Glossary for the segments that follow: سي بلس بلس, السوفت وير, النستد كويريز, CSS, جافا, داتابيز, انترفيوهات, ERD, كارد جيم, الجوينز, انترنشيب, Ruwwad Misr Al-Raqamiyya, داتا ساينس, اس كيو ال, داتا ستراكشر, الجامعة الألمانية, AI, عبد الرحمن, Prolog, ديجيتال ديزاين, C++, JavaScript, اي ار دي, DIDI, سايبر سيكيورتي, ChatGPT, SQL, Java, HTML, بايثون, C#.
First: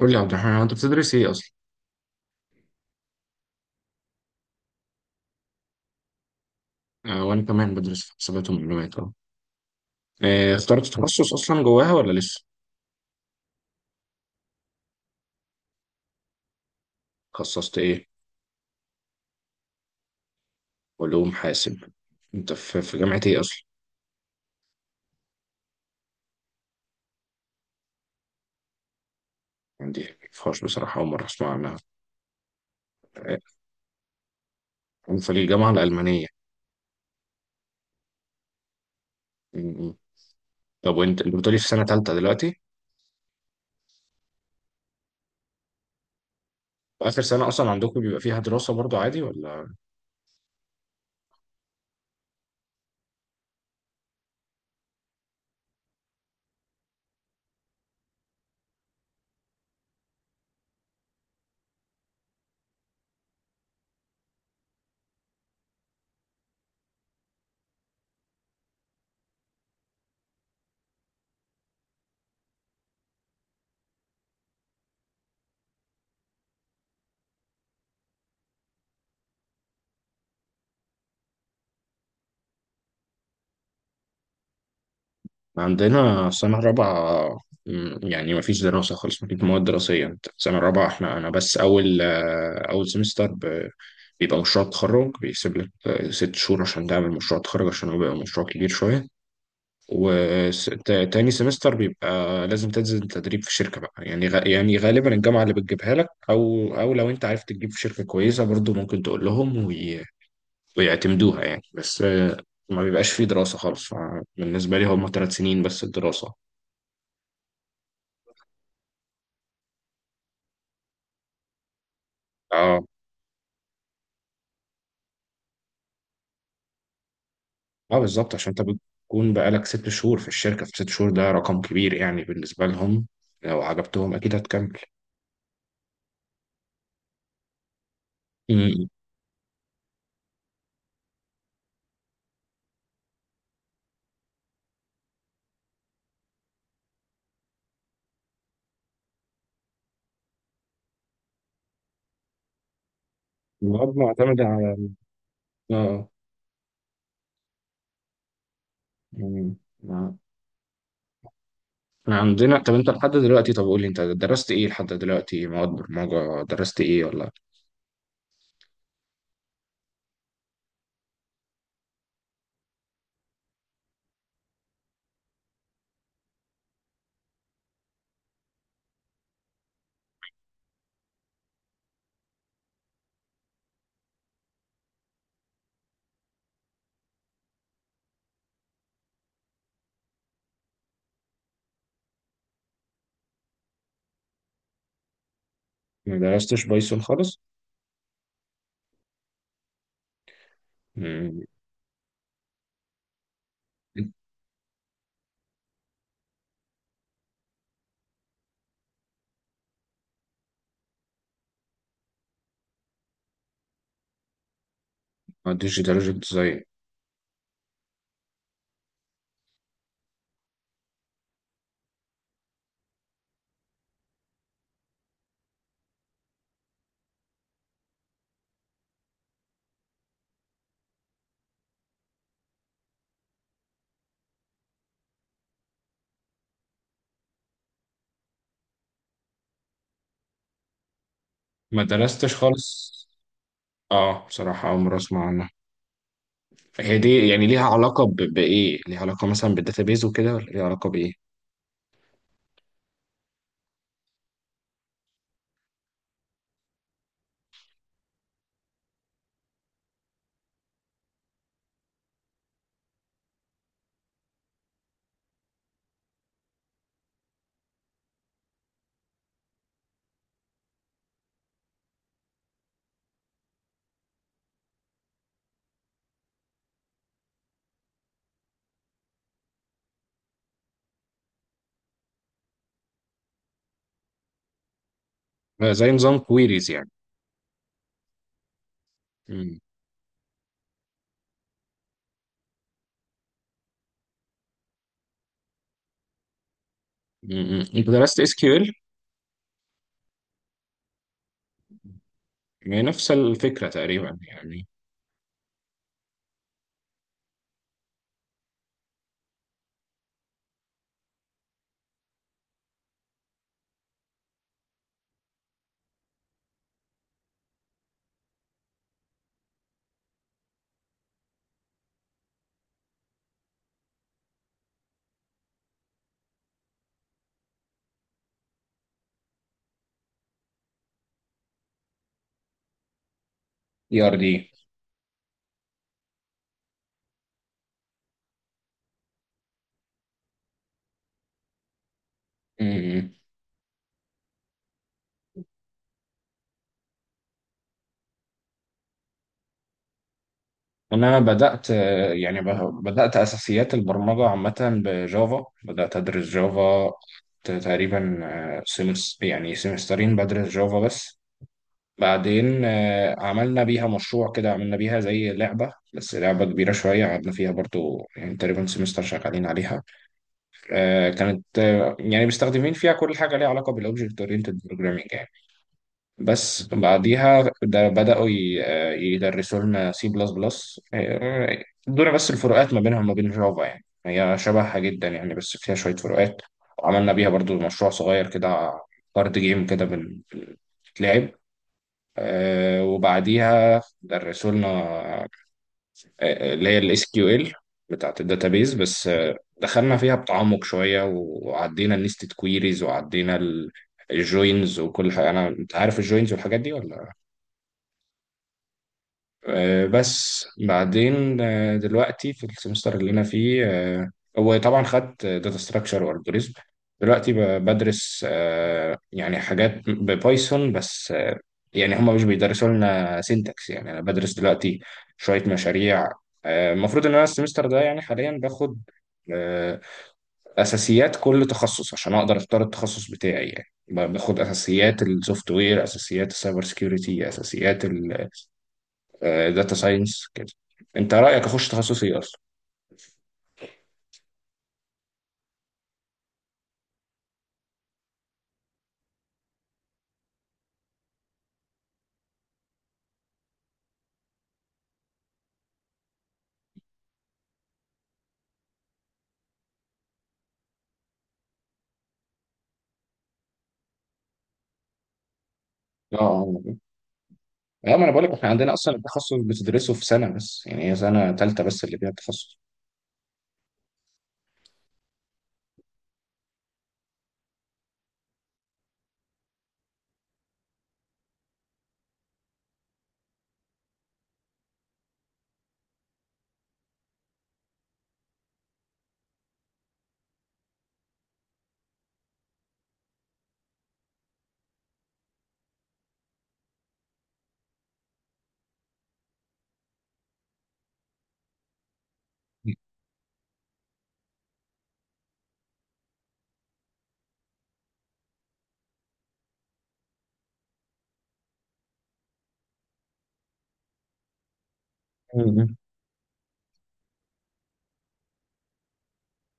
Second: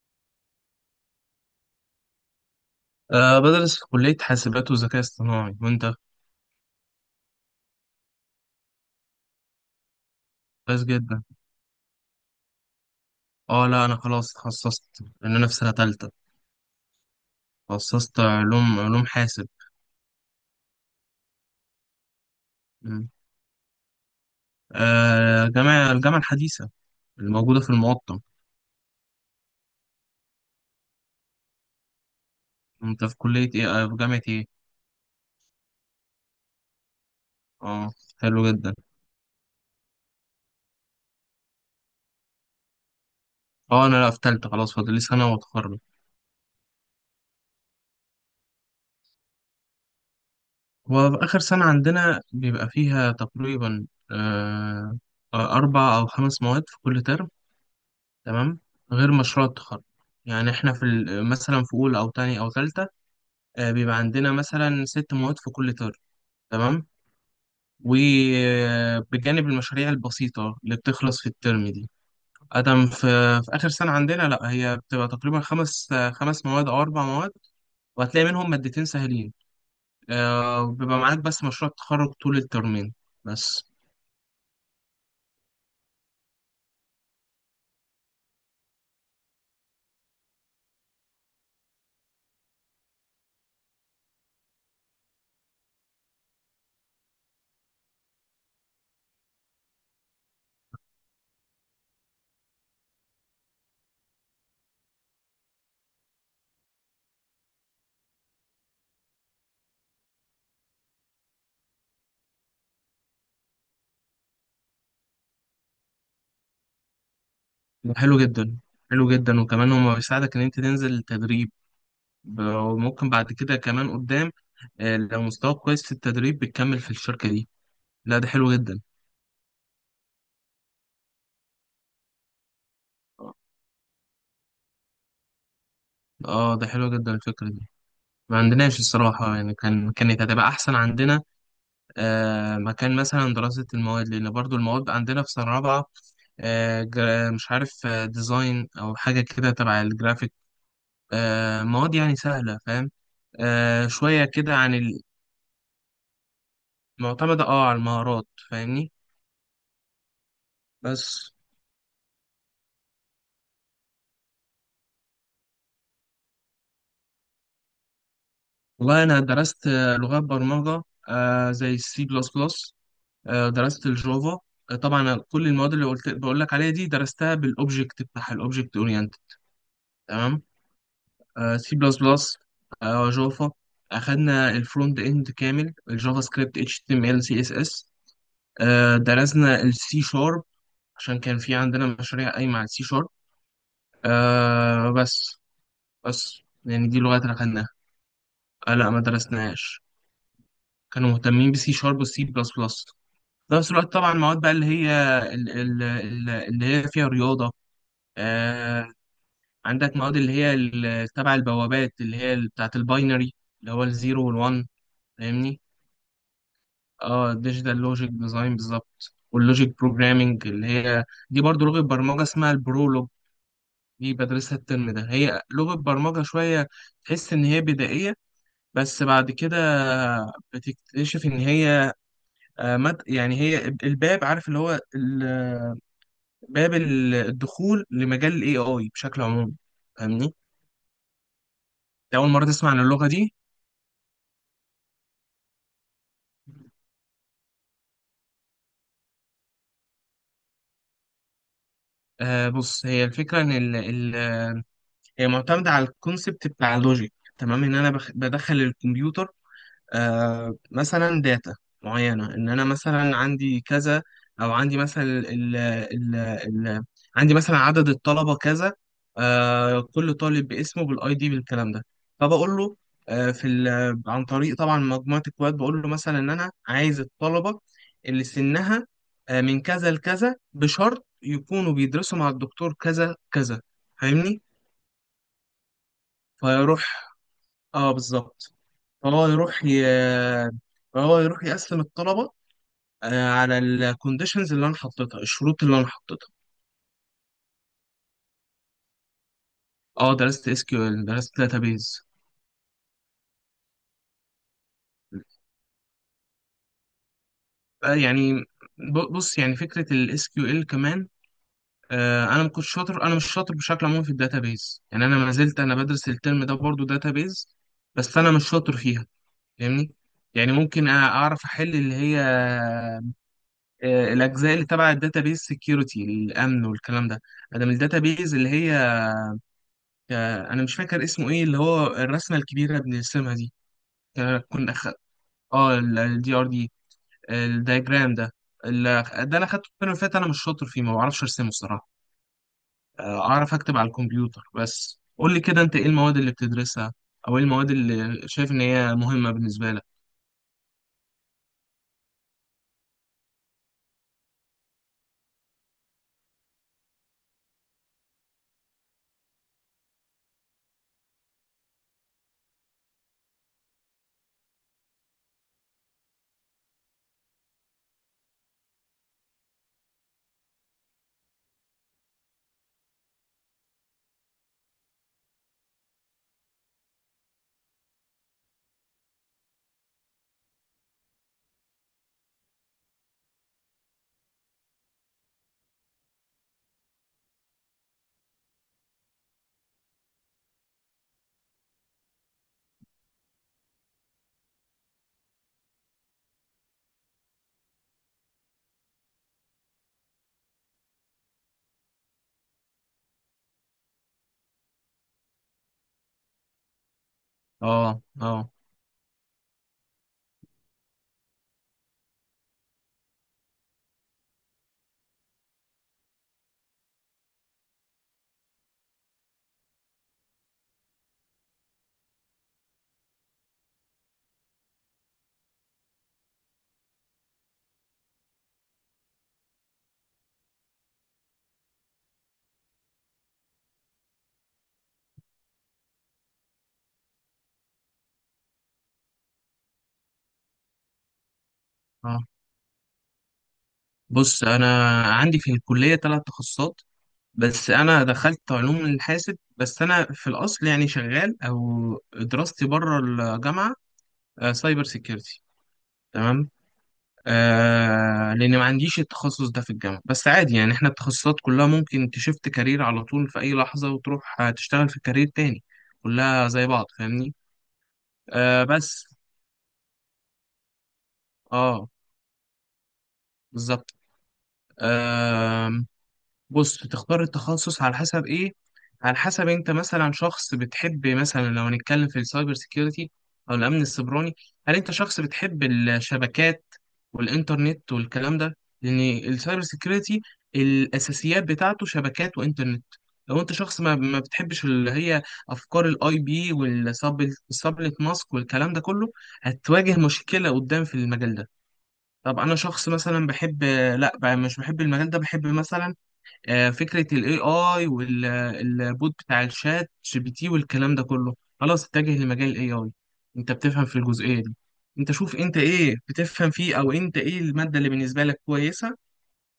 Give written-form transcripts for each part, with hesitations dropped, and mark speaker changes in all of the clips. Speaker 1: قول لي يا عبد الرحمن، هو انت بتدرس ايه اصلا؟
Speaker 2: بدرس في كلية حاسبات وذكاء اصطناعي وأنت؟
Speaker 1: آه وانا كمان بدرس في حسابات ومعلومات.
Speaker 2: كويس
Speaker 1: اخترت
Speaker 2: جدا.
Speaker 1: تخصص اصلا جواها ولا لسه؟
Speaker 2: لا، أنا خلاص اتخصصت لأن أنا في سنة تالتة.
Speaker 1: خصصت ايه؟
Speaker 2: اتخصصت علوم حاسب.
Speaker 1: علوم حاسب. انت في
Speaker 2: مم.
Speaker 1: جامعة ايه اصلا؟
Speaker 2: جامعة الحديثة الموجودة في المقطم.
Speaker 1: عندي فاش بصراحة، أول مرة أسمع عنها.
Speaker 2: أنت في
Speaker 1: آه،
Speaker 2: كلية إيه؟ في جامعة إيه؟
Speaker 1: أنا في الجامعة الألمانية.
Speaker 2: أه حلو جدا.
Speaker 1: م- م. طب وأنت اللي بتقولي في سنة تالتة دلوقتي؟
Speaker 2: أنا لا، في تالتة خلاص، فاضل لي سنة وأتخرج.
Speaker 1: آخر سنة أصلا عندكم بيبقى فيها دراسة برضو عادي ولا؟
Speaker 2: وفي آخر سنة عندنا بيبقى فيها تقريبا أه آه، أربع أو خمس مواد في كل ترم. تمام. غير مشروع التخرج. يعني احنا مثلا في اولى او تانية او تالتة، بيبقى عندنا مثلا ست مواد في كل ترم. تمام. وبجانب المشاريع البسيطة اللي بتخلص في الترم دي. أدم في, في آخر سنة عندنا لأ هي بتبقى تقريبا خمس مواد أو أربع مواد. وهتلاقي منهم مادتين سهلين، بيبقى معاك بس مشروع التخرج طول الترمين. بس.
Speaker 1: عندنا سنة رابعة. مم، يعني مفيش دراسة خالص، مفيش مواد دراسية. انت سنة رابعة، احنا أنا بس أول أول بيبقى مشروع تخرج، بيسيب لك ست شهور عشان تعمل مشروع تخرج، عشان هو بيبقى مشروع كبير شوية. وتاني سمستر بيبقى لازم تنزل تدريب في شركة بقى، يعني يعني غالبا الجامعة اللي بتجيبها لك، أو لو أنت عارف تجيب في شركة كويسة برضو ممكن تقول لهم ويعتمدوها يعني. بس ما بيبقاش فيه دراسة خالص، فبالنسبة لي هم ثلاث سنين بس الدراسة.
Speaker 2: حلو جدا. حلو جدا، وكمان هو بيساعدك إن أنت تنزل تدريب.
Speaker 1: اه
Speaker 2: وممكن بعد كده كمان قدام، لو مستواك كويس في التدريب بتكمل في الشركة دي.
Speaker 1: اه،
Speaker 2: لا، ده
Speaker 1: بالظبط.
Speaker 2: حلو
Speaker 1: عشان انت
Speaker 2: جدا.
Speaker 1: بتكون بقالك ست شهور في الشركة، في ست شهور ده رقم كبير يعني بالنسبة لهم، لو عجبتهم أكيد هتكمل.
Speaker 2: اه، ده حلو جدا الفكرة دي. ما عندناش
Speaker 1: امم.
Speaker 2: الصراحة، يعني كانت هتبقى أحسن عندنا مكان مثلا دراسة المواد، لأن برضو المواد عندنا في سنة رابعة مش عارف، ديزاين أو حاجة كده تبع الجرافيك. مواد يعني سهلة، فاهم،
Speaker 1: المواد
Speaker 2: شوية
Speaker 1: معتمدة
Speaker 2: كده عن
Speaker 1: على. اه.
Speaker 2: المعتمدة، على المهارات، فاهمني.
Speaker 1: امم. ما-
Speaker 2: بس.
Speaker 1: احنا عندنا. طب انت لحد دلوقتي، طب قول لي انت درست ايه لحد دلوقتي، مواد برمجة درست ايه ولا
Speaker 2: والله أنا درست لغات برمجة، زي السي بلس بلس، درست الجافا. طبعا كل المواد اللي قلت بقول لك عليها دي درستها بالاوبجكت بتاعها، الاوبجكت اورينت. تمام. سي بلس بلس، جافا. اخدنا الفرونت اند كامل، الجافا سكريبت، اتش تي ام ال، سي اس اس. درسنا السي شارب، عشان كان في عندنا مشاريع قايمه على السي شارب. بس.
Speaker 1: ما درستش
Speaker 2: يعني دي
Speaker 1: بايثون
Speaker 2: اللغات اللي
Speaker 1: خالص؟
Speaker 2: اخدناها. لا، ما درسناهاش. كانوا
Speaker 1: امم.
Speaker 2: مهتمين بسي شارب والسي بلس بلس. في نفس الوقت طبعا المواد بقى اللي هي اللي هي فيها رياضة. آه عندك مواد اللي هي تبع البوابات اللي هي بتاعت الباينري، اللي هو الزيرو والوان،
Speaker 1: اه،
Speaker 2: فاهمني.
Speaker 1: ديجيتال ديزاين.
Speaker 2: اه ديجيتال لوجيك ديزاين بالظبط، واللوجيك بروجرامينج اللي هي دي برضو لغة برمجة اسمها البرولوج. دي بدرسها الترم ده، هي لغة برمجة شوية تحس إن هي بدائية، بس بعد كده بتكتشف إن هي آه، مد يعني هي الباب، عارف، اللي هو باب الدخول لمجال ال AI بشكل عام. فاهمني؟ أنت
Speaker 1: ما
Speaker 2: أول
Speaker 1: درستش
Speaker 2: مرة تسمع عن
Speaker 1: خالص.
Speaker 2: اللغة دي؟
Speaker 1: اه بصراحة أول مرة أسمع عنها. هي دي يعني ليها علاقة بإيه؟ ليها علاقة مثلا بالداتابيز وكده ولا ليها علاقة بإيه؟
Speaker 2: بص، هي الفكرة إن ال ال هي معتمدة على الكونسبت بتاع اللوجيك. تمام، إن أنا بدخل الكمبيوتر مثلا داتا معينة، إن أنا مثلا عندي كذا، أو عندي مثلا ال ال ال عندي مثلا عدد الطلبة كذا. كل طالب باسمه بالاي دي بالكلام ده. فبقول له عن طريق طبعا مجموعة اكواد بقول له مثلا إن أنا عايز الطلبة اللي سنها من كذا لكذا، بشرط يكونوا بيدرسوا مع الدكتور كذا كذا. فاهمني؟
Speaker 1: آه، زي نظام كويريز يعني.
Speaker 2: فيروح. اه، بالظبط. فهو
Speaker 1: مم.
Speaker 2: يروح ي... فهو يروح يقسم الطلبة على الكونديشنز اللي أنا حطيتها، الشروط اللي أنا حطيتها.
Speaker 1: مم. مم. انت درست اس كيو ال؟
Speaker 2: درست اس كيو ال، درست داتابيز.
Speaker 1: نفس الفكره تقريبا يعني.
Speaker 2: يعني بص يعني فكرة الاس كيو ال كمان انا ما كنتش شاطر، انا مش شاطر بشكل عام في الداتابيز، يعني انا ما زلت انا بدرس الترم ده برضو داتابيز، بس انا مش شاطر فيها، فاهمني. يعني ممكن اعرف احل اللي هي الاجزاء اللي تبع الداتابيز سكيورتي، الامن والكلام ده. ادم الداتابيز اللي هي انا مش فاكر اسمه ايه، اللي هو الرسمه الكبيره اللي بنرسمها دي.
Speaker 1: اي ار دي.
Speaker 2: آه، كنا أخ... اه، الدي ار دي، الدايجرام ده. ده انا خدته الترم اللي فات، انا مش شاطر فيه، ما بعرفش ارسمه الصراحه. اعرف اكتب على الكمبيوتر. بس قول لي كده انت ايه المواد اللي بتدرسها، او ايه المواد اللي شايف ان هي مهمه بالنسبه لك؟
Speaker 1: انا بدات آه، يعني بدات اساسيات البرمجه عامه بجافا، بدات ادرس جافا تقريبا آه، سمس يعني سمسترين بدرس جافا بس. بعدين عملنا بيها مشروع كده، عملنا بيها زي لعبه بس لعبه كبيره شويه قعدنا فيها برضو يعني تقريبا سمستر شغالين عليها. كانت يعني مستخدمين فيها كل حاجة ليها علاقة بالأوبجكت أورينتد بروجرامينج يعني. بس بعديها ده بدأوا يدرسوا لنا سي بلس بلس. ادونا بس الفروقات ما بينها وما بين جافا، يعني هي شبهها جدا يعني، بس فيها شوية فروقات. وعملنا بيها برضو مشروع صغير كده، كارد جيم كده بنتلعب. وبعديها درسوا لنا اللي هي الاس كيو ال بتاعت الداتابيز. بس دخلنا فيها بتعمق شويه، وعدينا النستد كويريز، وعدينا الجوينز وكل حاجه. انا انت عارف الجوينز والحاجات دي ولا؟
Speaker 2: اه، اه،
Speaker 1: بس بعدين دلوقتي في السمستر اللي انا فيه، هو طبعا خدت داتا ستراكشر والجوريزم. دلوقتي بدرس يعني حاجات ببايثون. بس يعني هم مش بيدرسوا لنا سينتاكس، يعني انا بدرس دلوقتي شوية مشاريع. المفروض ان انا السمستر ده يعني حاليا باخد آه، اساسيات كل تخصص عشان اقدر اختار التخصص بتاعي. يعني باخد اساسيات السوفت وير، اساسيات السايبر سكيورتي، اساسيات داتا ساينس كده. انت رايك اخش تخصص ايه
Speaker 2: اه،
Speaker 1: اصلا؟
Speaker 2: بص انا عندي في الكليه ثلاث تخصصات، بس انا دخلت علوم الحاسب. بس انا في الاصل يعني شغال، او دراستي بره الجامعه، سايبر سيكيورتي. تمام. لان ما عنديش التخصص ده في الجامعه، بس عادي، يعني احنا التخصصات كلها ممكن تشفت كارير على طول في اي لحظه وتروح تشتغل في كارير تاني،
Speaker 1: اه
Speaker 2: كلها زي
Speaker 1: اه.
Speaker 2: بعض، فاهمني.
Speaker 1: اه، ما انا بقول لك، احنا عندنا اصلا
Speaker 2: بس.
Speaker 1: التخصص بتدرسه في سنه بس، يعني هي سنه ثالثه بس
Speaker 2: اه،
Speaker 1: اللي فيها التخصص.
Speaker 2: بالظبط. آه. بص تختار التخصص على حسب ايه؟ على حسب انت مثلا شخص بتحب مثلا، لو هنتكلم في السايبر سيكيورتي او الامن السيبراني، هل انت شخص بتحب الشبكات والانترنت والكلام ده؟ لان السايبر سيكيورتي، الاساسيات بتاعته شبكات وانترنت. لو انت شخص ما، ما بتحبش اللي هي افكار الاي بي والسبلت ماسك والكلام ده كله، هتواجه مشكلة قدام في المجال ده. طب انا شخص مثلا بحب، لا بقى مش بحب المجال ده، بحب مثلا فكرة ال AI والبوت بتاع الشات جي بي تي والكلام ده كله، خلاص اتجه لمجال ال AI. انت بتفهم في الجزئية دي؟ انت شوف انت
Speaker 1: مم.
Speaker 2: ايه بتفهم فيه، او انت ايه المادة اللي بالنسبة لك كويسة،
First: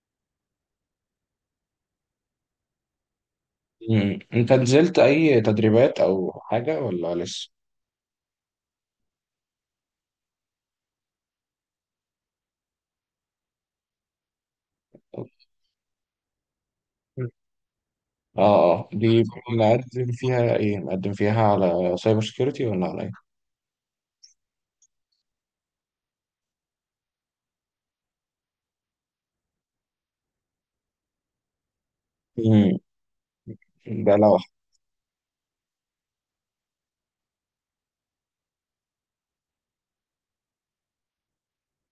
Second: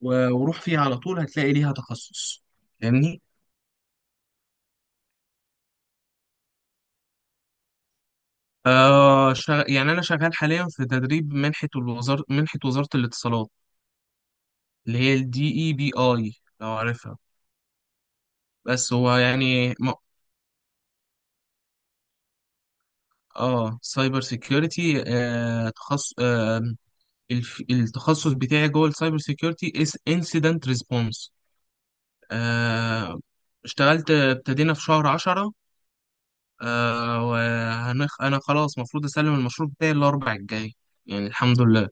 Speaker 2: وروح فيها على طول، هتلاقي ليها تخصص، فاهمني؟
Speaker 1: مم. انت نزلت اي تدريبات او حاجه ولا لسه؟
Speaker 2: يعني انا شغال حاليا في تدريب منحة الوزارة، منحة وزارة الاتصالات، اللي هي الدي اي بي اي، لو عارفها.
Speaker 1: مم. اه اه،
Speaker 2: بس هو
Speaker 1: دي
Speaker 2: يعني
Speaker 1: مقدم فيها ايه؟ مقدم فيها على سايبر سيكيورتي ولا على ايه؟
Speaker 2: اه، سايبر سيكيورتي، تخصص، التخصص بتاعي جوه السايبر سيكيورتي اس انسيدنت ريسبونس.
Speaker 1: مم.
Speaker 2: اشتغلت
Speaker 1: ده لوحة.
Speaker 2: ابتدينا في شهر عشرة. وهنخ... انا خلاص المفروض اسلم المشروع بتاعي الاربع الجاي، يعني الحمد لله.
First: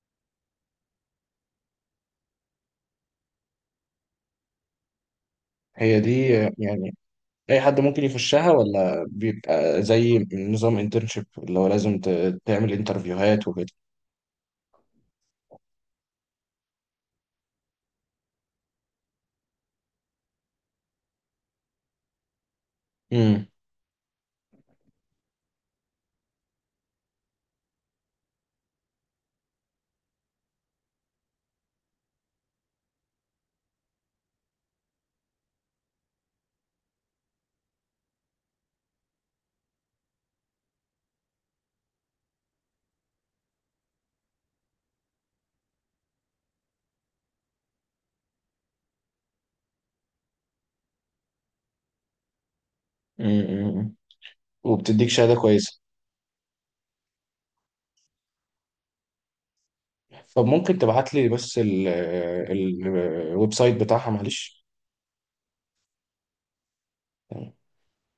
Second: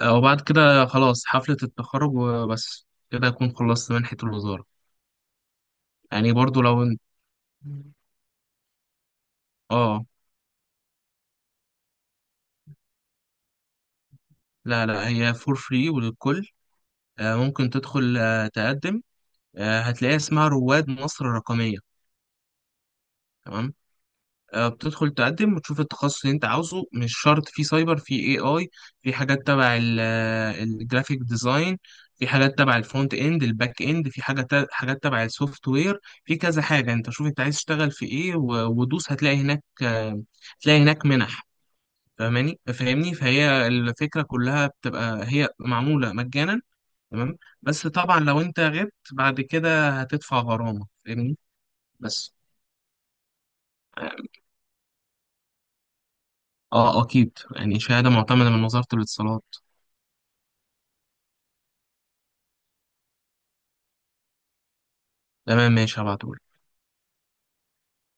Speaker 2: وبعد كده خلاص حفلة التخرج، وبس كده اكون خلصت منحة الوزارة.
Speaker 1: هي
Speaker 2: يعني
Speaker 1: دي
Speaker 2: برضو لو
Speaker 1: يعني
Speaker 2: انت.
Speaker 1: اي حد ممكن يخشها ولا بيبقى
Speaker 2: اه،
Speaker 1: زي نظام انترنشيب اللي هو لازم تعمل انترفيوهات
Speaker 2: لا، لا، هي فور فري وللكل. ممكن تدخل تقدم، هتلاقيها اسمها رواد مصر الرقمية.
Speaker 1: وكده؟
Speaker 2: تمام. بتدخل تقدم وتشوف التخصص اللي انت عاوزه، مش شرط في سايبر، في اي اي، في حاجات تبع الجرافيك ديزاين، في حاجات تبع الفرونت اند، الباك اند، حاجات تبع السوفت وير. في كذا حاجه، انت شوف انت عايز تشتغل في ايه ودوس، هتلاقي هناك، هتلاقي هناك منح، فاهمني. فهي الفكره كلها بتبقى هي معموله مجانا. تمام. بس طبعا لو انت غبت بعد كده هتدفع غرامه، فاهمني. بس.
Speaker 1: امم. وبتديك شهادة كويسة؟
Speaker 2: اه، اكيد، يعني شهادة معتمدة من وزارة الاتصالات.
Speaker 1: طب ممكن تبعت لي بس الويب سايت بتاعها معلش؟
Speaker 2: تمام، ماشي، هبعتهولك.